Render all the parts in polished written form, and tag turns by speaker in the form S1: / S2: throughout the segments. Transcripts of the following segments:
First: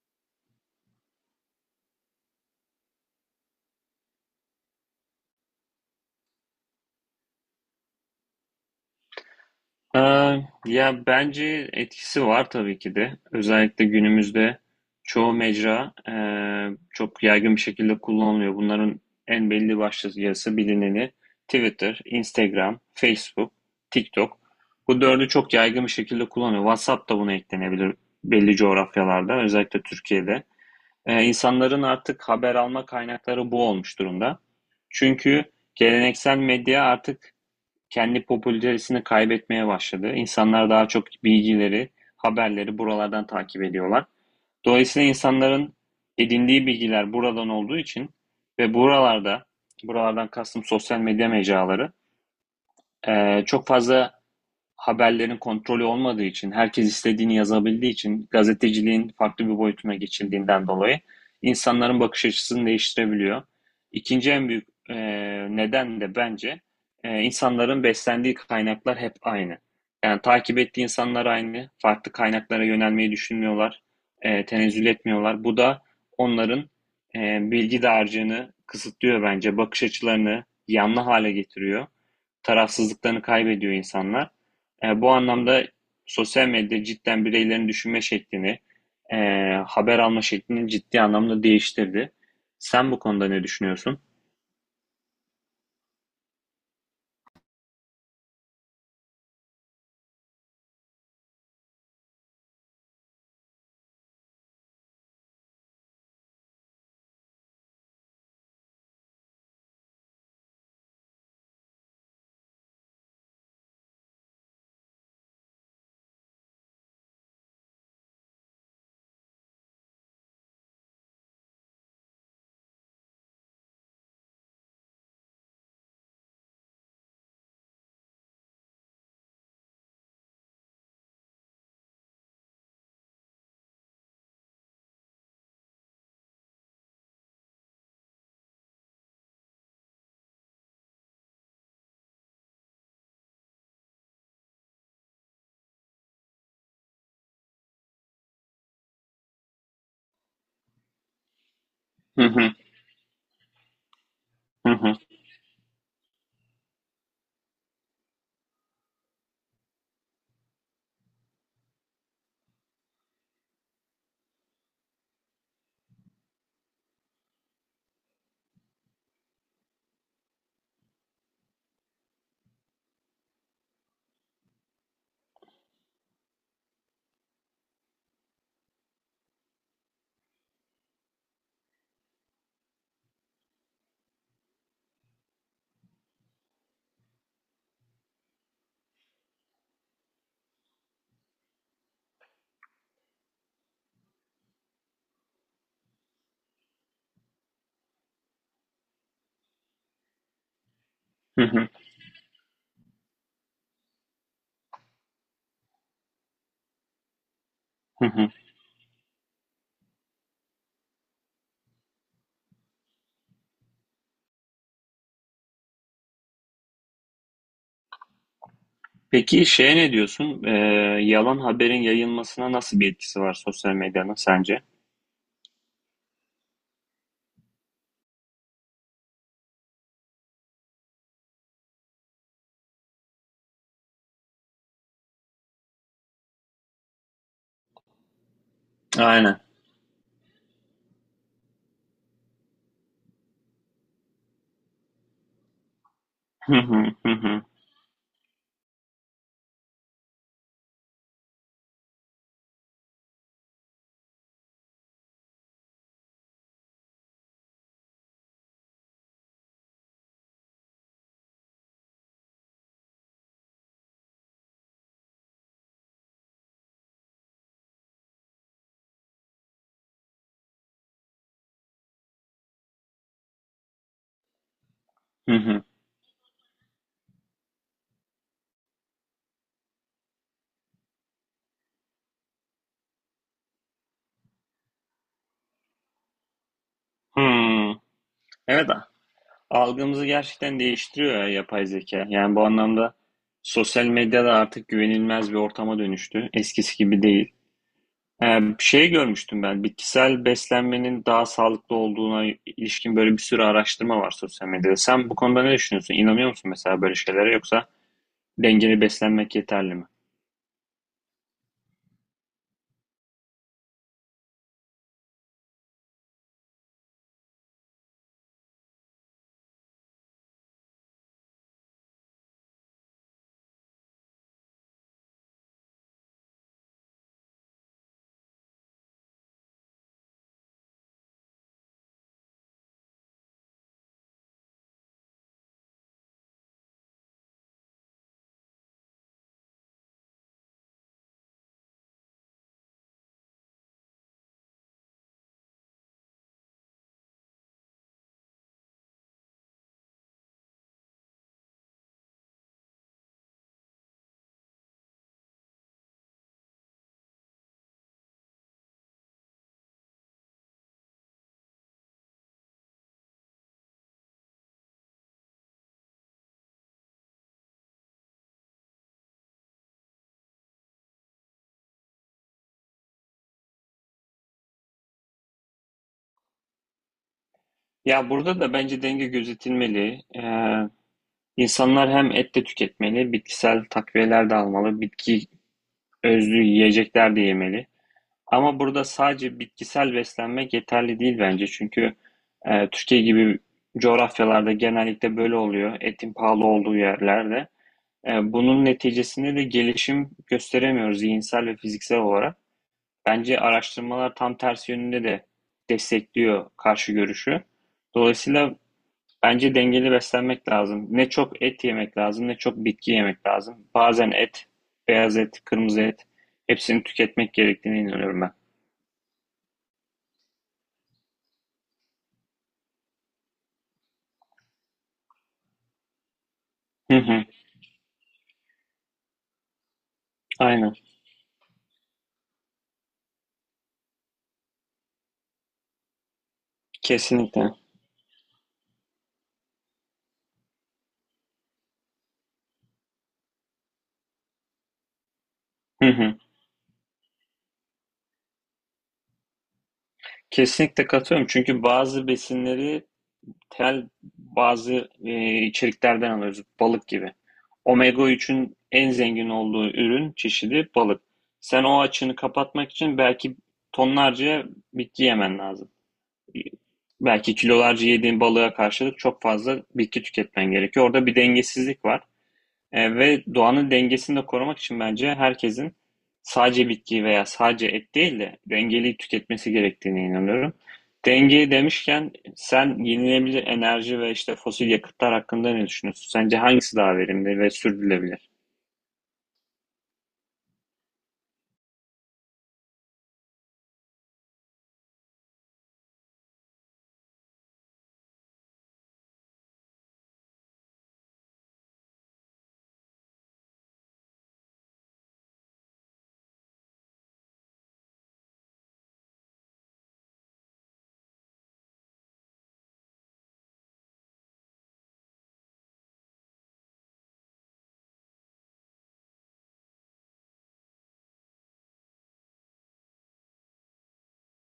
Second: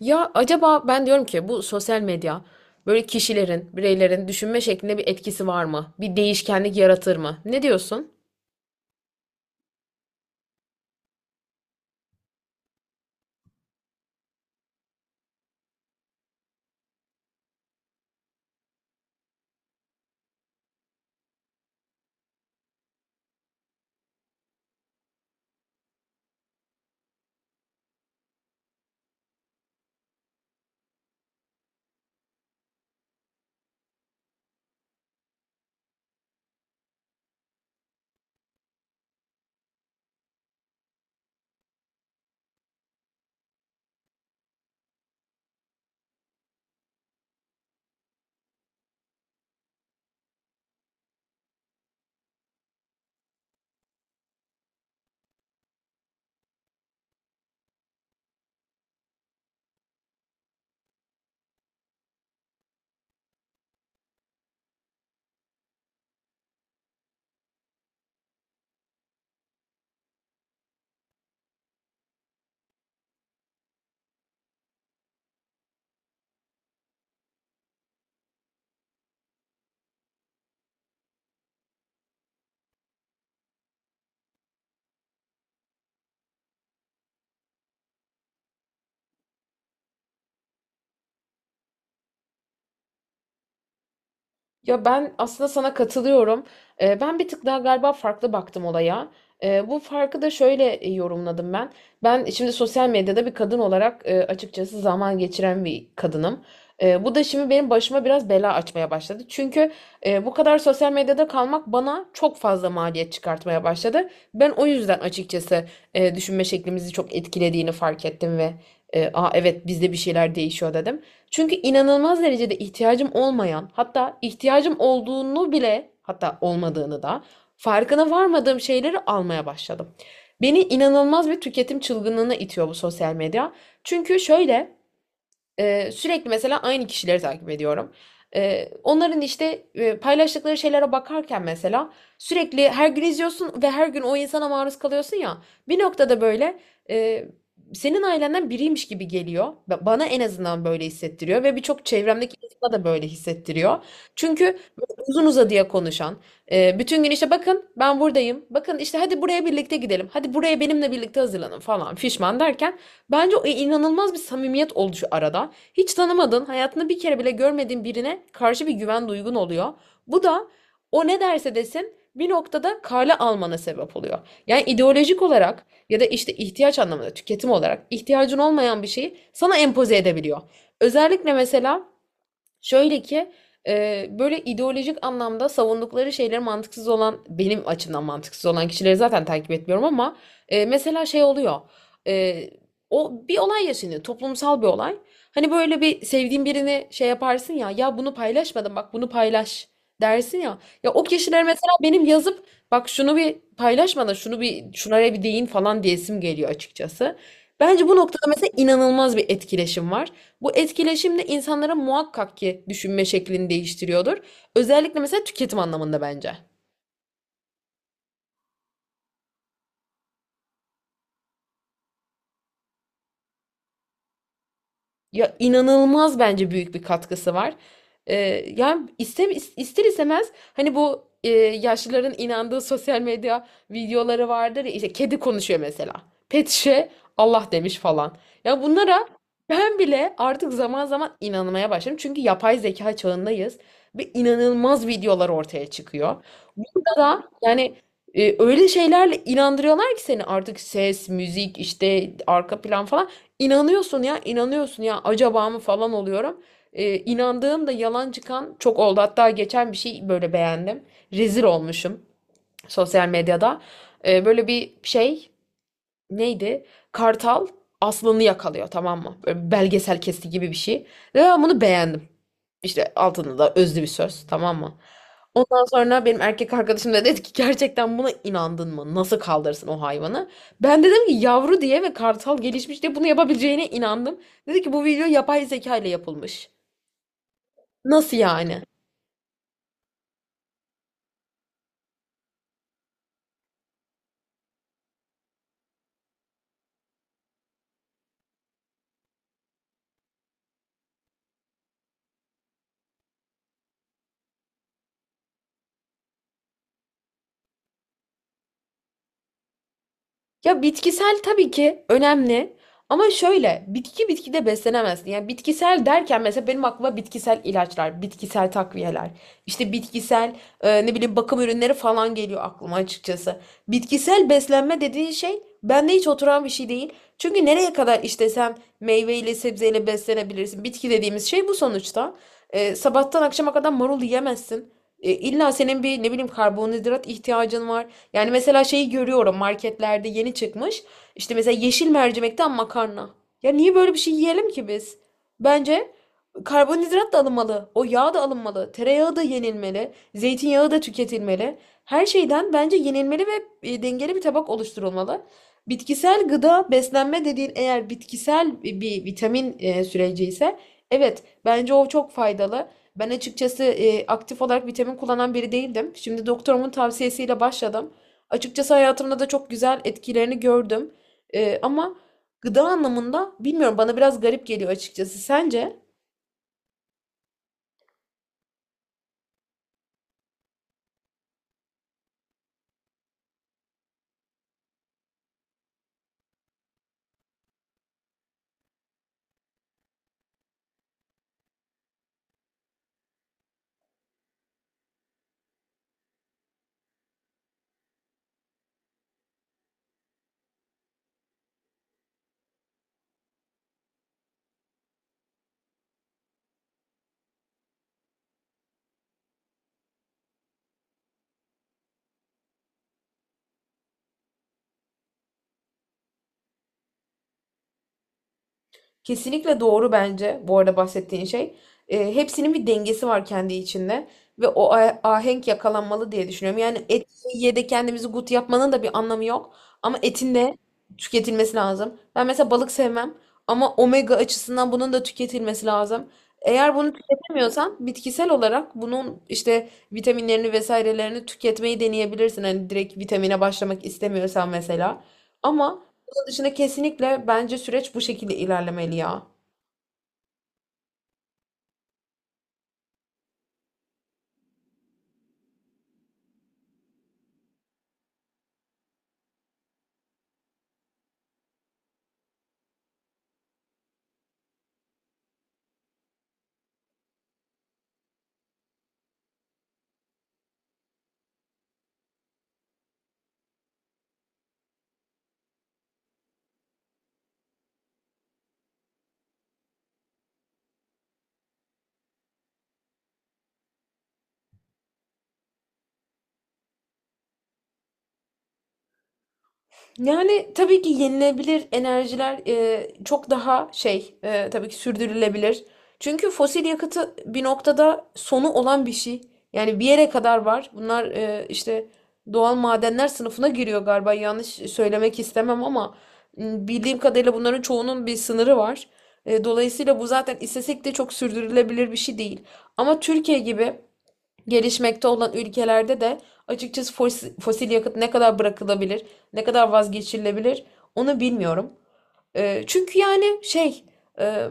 S1: Ya acaba ben diyorum ki bu sosyal medya böyle kişilerin, bireylerin düşünme şeklinde bir etkisi var mı? Bir değişkenlik yaratır mı? Ne diyorsun?
S2: Ya bence etkisi var tabii ki de. Özellikle günümüzde çoğu mecra çok yaygın bir şekilde kullanılıyor. Bunların en belli başlıcası bilineni Twitter, Instagram, Facebook, TikTok. Bu dördü çok yaygın bir şekilde kullanıyor. WhatsApp da buna eklenebilir belli coğrafyalarda, özellikle Türkiye'de. İnsanların artık haber alma kaynakları bu olmuş durumda. Çünkü geleneksel medya artık kendi popülaritesini kaybetmeye başladı. İnsanlar daha çok bilgileri, haberleri buralardan takip ediyorlar. Dolayısıyla insanların edindiği bilgiler buradan olduğu için ve buralardan kastım sosyal medya mecraları, çok fazla haberlerin kontrolü olmadığı için, herkes istediğini yazabildiği için, gazeteciliğin farklı bir boyutuna geçildiğinden dolayı insanların bakış açısını değiştirebiliyor. İkinci en büyük neden de bence insanların beslendiği kaynaklar hep aynı. Yani takip ettiği insanlar aynı, farklı kaynaklara yönelmeyi düşünmüyorlar, tenezzül etmiyorlar. Bu da onların e, bilgi dağarcığını kısıtlıyor bence, bakış açılarını yanlı hale getiriyor, tarafsızlıklarını kaybediyor insanlar. Bu anlamda sosyal medya cidden bireylerin düşünme şeklini, e, haber alma şeklini ciddi anlamda değiştirdi. Sen bu konuda ne düşünüyorsun?
S1: Ya ben aslında sana katılıyorum. Ben bir tık daha galiba farklı baktım olaya. Bu farkı da şöyle yorumladım ben. Ben şimdi sosyal medyada bir kadın olarak açıkçası zaman geçiren bir kadınım. Bu da şimdi benim başıma biraz bela açmaya başladı. Çünkü bu kadar sosyal medyada kalmak bana çok fazla maliyet çıkartmaya başladı. Ben o yüzden açıkçası düşünme şeklimizi çok etkilediğini fark ettim ve aa, evet bizde bir şeyler değişiyor dedim. Çünkü inanılmaz derecede ihtiyacım olmayan, hatta ihtiyacım olduğunu bile, hatta olmadığını da farkına varmadığım şeyleri almaya başladım. Beni inanılmaz bir tüketim çılgınlığına itiyor bu sosyal medya. Çünkü şöyle, sürekli mesela aynı kişileri takip ediyorum. Onların işte paylaştıkları şeylere bakarken mesela sürekli her gün izliyorsun ve her gün o insana maruz kalıyorsun ya. Bir noktada böyle e, senin ailenden biriymiş gibi geliyor. Bana en azından böyle hissettiriyor ve birçok
S2: Hı
S1: çevremdeki
S2: hı,
S1: insana da böyle hissettiriyor. Çünkü
S2: hı hı,
S1: böyle uzun uzadıya konuşan, bütün gün işte bakın ben buradayım, bakın işte hadi buraya birlikte gidelim, hadi buraya benimle birlikte hazırlanın falan fişman derken bence o inanılmaz bir samimiyet oluşu arada. Hiç tanımadığın, hayatını bir kere bile görmediğin birine karşı bir güven duygun oluyor. Bu da o ne derse desin bir noktada kale almana sebep oluyor. Yani ideolojik olarak ya da işte ihtiyaç anlamında tüketim olarak ihtiyacın olmayan bir şeyi sana empoze edebiliyor. Özellikle mesela şöyle ki böyle ideolojik anlamda savundukları şeyleri mantıksız olan benim açımdan mantıksız olan kişileri zaten takip etmiyorum ama mesela şey oluyor. E, O bir olay yaşanıyor, toplumsal bir olay. Hani böyle bir sevdiğin birini şey yaparsın ya, ya bunu paylaşmadım bak bunu paylaş dersin ya. Ya o
S2: hı
S1: kişiler
S2: hı,
S1: mesela benim yazıp bak şunu bir paylaşmadan şunu bir şunlara bir değin falan diyesim geliyor açıkçası. Bence bu
S2: hı
S1: noktada
S2: hı.
S1: mesela inanılmaz bir etkileşim var. Bu etkileşim de insanların muhakkak ki düşünme şeklini değiştiriyordur. Özellikle mesela tüketim anlamında bence.
S2: Peki şeye ne diyorsun? Yalan haberin yayılmasına nasıl bir etkisi var sosyal medyanın sence?
S1: Ya inanılmaz bence büyük bir katkısı var. Ee, Yani iste, ister istemez hani bu yaşlıların inandığı sosyal medya videoları vardır ya, işte kedi konuşuyor mesela. Pet şişe Allah demiş falan. Ya bunlara
S2: Aynen.
S1: ben bile artık zaman zaman inanmaya başladım. Çünkü yapay zeka çağındayız ve inanılmaz videolar ortaya çıkıyor.
S2: Hı hı,
S1: Burada
S2: hı
S1: da
S2: hı,
S1: yani öyle şeylerle inandırıyorlar ki seni artık ses, müzik, işte arka plan falan. İnanıyorsun ya, inanıyorsun ya acaba mı falan oluyorum. İnandığım da yalan çıkan çok oldu. Hatta geçen bir şey böyle beğendim. Rezil olmuşum sosyal medyada. Böyle bir şey neydi? Kartal aslanı yakalıyor, tamam mı? Böyle belgesel kesti gibi bir şey. Ve ben bunu beğendim. İşte altında da özlü bir söz, tamam mı?
S2: hı hı.
S1: Ondan sonra benim erkek arkadaşım da dedi ki gerçekten buna inandın mı? Nasıl kaldırırsın o hayvanı? Ben dedim ki yavru diye ve kartal gelişmiş diye bunu yapabileceğine inandım. Dedi ki bu video yapay zeka ile yapılmış.
S2: Hmm.
S1: Nasıl yani?
S2: Evet. Algımızı gerçekten değiştiriyor ya yapay zeka. Yani bu anlamda sosyal medya da artık güvenilmez bir ortama dönüştü. Eskisi gibi değil. Ee, Bir şey görmüştüm ben. Bitkisel beslenmenin daha sağlıklı olduğuna ilişkin böyle bir sürü araştırma var sosyal medyada. Sen bu konuda ne düşünüyorsun? İnanıyor musun mesela böyle şeylere, yoksa dengeli beslenmek yeterli mi?
S1: Ya bitkisel tabii ki önemli ama şöyle bitkide beslenemezsin. Yani bitkisel derken mesela benim aklıma bitkisel ilaçlar, bitkisel takviyeler, işte bitkisel ne bileyim bakım ürünleri falan geliyor aklıma açıkçası. Bitkisel beslenme dediğin şey bende hiç oturan bir şey değil. Çünkü nereye kadar işte sen meyveyle sebzeyle beslenebilirsin. Bitki dediğimiz şey bu sonuçta. Sabahtan akşama kadar marul yiyemezsin. İlla senin bir ne bileyim karbonhidrat ihtiyacın var. Yani mesela şeyi görüyorum marketlerde yeni çıkmış. İşte mesela yeşil mercimekten makarna. Ya niye böyle bir şey yiyelim ki biz? Bence karbonhidrat da alınmalı. O yağ da alınmalı. Tereyağı da yenilmeli. Zeytinyağı da tüketilmeli. Her şeyden bence yenilmeli ve dengeli bir tabak oluşturulmalı. Bitkisel gıda beslenme dediğin eğer bitkisel bir vitamin süreci ise evet bence o çok faydalı. Ben açıkçası aktif olarak vitamin kullanan biri değildim. Şimdi doktorumun tavsiyesiyle başladım. Açıkçası hayatımda da çok güzel etkilerini gördüm. Ama gıda anlamında bilmiyorum, bana biraz garip geliyor açıkçası. Sence?
S2: Ya burada da bence denge gözetilmeli. İnsanlar hem et de tüketmeli, bitkisel takviyeler de almalı, bitki özlü yiyecekler de yemeli. Ama burada sadece bitkisel beslenmek yeterli değil bence. Çünkü Türkiye gibi coğrafyalarda genellikle böyle oluyor. Etin pahalı olduğu yerlerde. Bunun neticesinde de gelişim gösteremiyoruz zihinsel ve fiziksel olarak. Bence araştırmalar tam tersi yönünde de destekliyor karşı görüşü. Dolayısıyla bence dengeli beslenmek lazım. Ne çok et yemek lazım, ne çok bitki yemek lazım. Bazen et, beyaz et, kırmızı et, hepsini tüketmek gerektiğine inanıyorum ben.
S1: Kesinlikle doğru bence bu arada bahsettiğin şey. Hepsinin bir dengesi var kendi içinde ve o ahenk yakalanmalı diye düşünüyorum. Yani
S2: Hı
S1: et
S2: hı.
S1: ye de kendimizi gut yapmanın da bir anlamı yok ama etin de
S2: Aynen.
S1: tüketilmesi lazım. Ben mesela balık sevmem ama omega açısından bunun da tüketilmesi lazım. Eğer bunu
S2: Kesinlikle.
S1: tüketemiyorsan bitkisel olarak bunun işte vitaminlerini vesairelerini tüketmeyi deneyebilirsin. Hani direkt vitamine başlamak istemiyorsan mesela.
S2: Hı
S1: Ama
S2: hı.
S1: dışında kesinlikle bence süreç bu şekilde ilerlemeli ya.
S2: Kesinlikle katılıyorum. Çünkü bazı besinleri tel bazı içeriklerden alıyoruz. Balık gibi. Omega üçün en zengin olduğu ürün çeşidi balık. Sen o açığını kapatmak için belki tonlarca bitki yemen lazım. Belki kilolarca yediğin balığa karşılık çok fazla bitki tüketmen gerekiyor. Orada bir dengesizlik var. Ve doğanın dengesini de korumak için bence herkesin sadece bitki veya sadece et değil de dengeli tüketmesi gerektiğine inanıyorum. Denge demişken sen yenilenebilir enerji ve işte fosil yakıtlar hakkında ne düşünüyorsun? Sence hangisi daha verimli ve sürdürülebilir?
S1: Yani tabii ki yenilebilir enerjiler çok daha şey tabii ki sürdürülebilir. Çünkü fosil yakıtı bir noktada sonu olan bir şey. Yani bir yere kadar var. Bunlar işte doğal madenler sınıfına giriyor galiba. Yanlış söylemek istemem ama bildiğim kadarıyla bunların çoğunun bir sınırı var. Dolayısıyla bu zaten istesek de çok sürdürülebilir bir şey değil. Ama Türkiye gibi gelişmekte olan ülkelerde de açıkçası fosil yakıt ne kadar bırakılabilir, ne kadar vazgeçilebilir onu bilmiyorum. Çünkü yani şey, e,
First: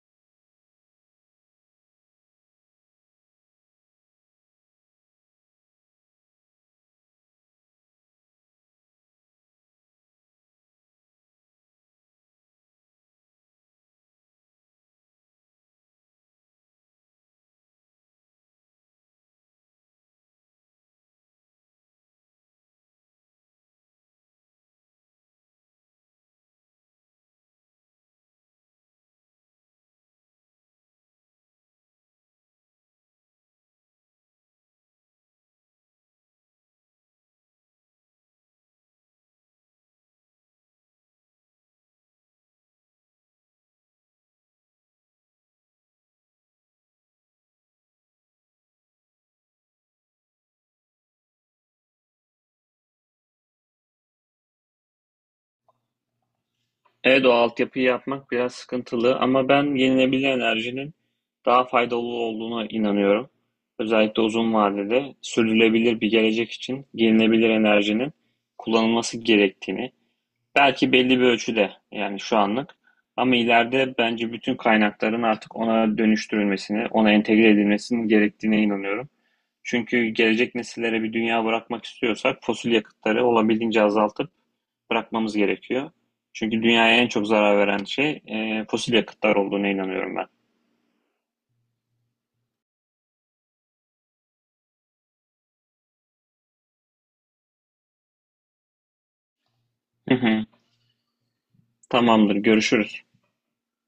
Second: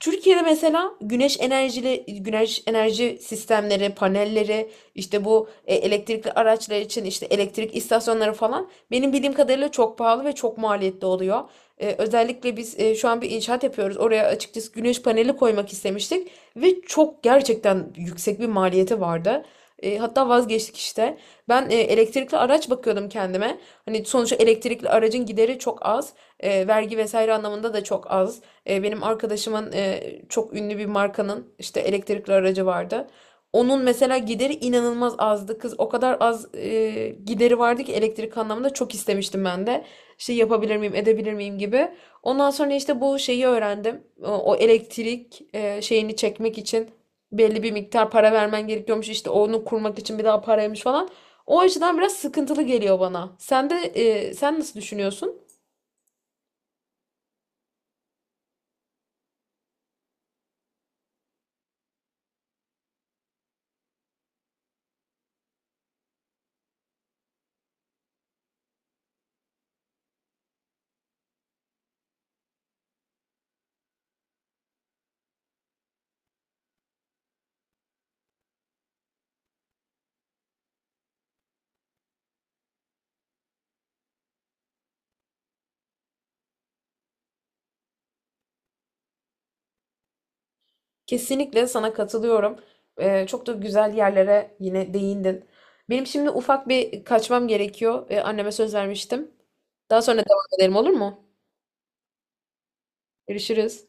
S1: Türkiye'de mesela güneş enerji sistemleri, panelleri, işte bu elektrikli araçlar için işte elektrik istasyonları falan benim bildiğim kadarıyla çok pahalı ve çok maliyetli oluyor. Özellikle biz şu an bir inşaat yapıyoruz. Oraya açıkçası güneş paneli koymak istemiştik ve çok gerçekten yüksek bir maliyeti vardı. Hatta vazgeçtik işte. Ben elektrikli araç bakıyordum kendime. Hani sonuçta elektrikli aracın gideri çok az, vergi vesaire anlamında da çok az. Benim arkadaşımın çok ünlü bir markanın işte elektrikli aracı vardı. Onun mesela gideri inanılmaz azdı. Kız o kadar az gideri vardı ki elektrik anlamında çok istemiştim ben de. İşte yapabilir miyim, edebilir miyim gibi. Ondan sonra işte bu şeyi öğrendim. O elektrik şeyini çekmek için belli bir miktar para vermen gerekiyormuş. İşte onu kurmak için bir daha paraymış falan. O açıdan biraz sıkıntılı geliyor bana. Sen de sen nasıl düşünüyorsun?
S2: Evet, o altyapıyı yapmak biraz sıkıntılı ama ben yenilenebilir enerjinin daha faydalı olduğuna inanıyorum. Özellikle uzun vadede sürdürülebilir bir gelecek için yenilenebilir enerjinin kullanılması gerektiğini, belki belli bir ölçüde yani şu anlık. Ama ileride bence bütün kaynakların artık ona dönüştürülmesini, ona entegre edilmesinin gerektiğine inanıyorum. Çünkü gelecek nesillere bir dünya bırakmak istiyorsak fosil yakıtları olabildiğince azaltıp bırakmamız gerekiyor. Çünkü dünyaya en çok zarar veren şey fosil yakıtlar olduğuna inanıyorum ben.
S1: Kesinlikle sana katılıyorum. Çok da güzel yerlere yine değindin. Benim şimdi ufak bir kaçmam gerekiyor. Anneme söz vermiştim. Daha
S2: Hı
S1: sonra
S2: hı.
S1: devam edelim, olur mu?
S2: Tamamdır, görüşürüz.
S1: Görüşürüz.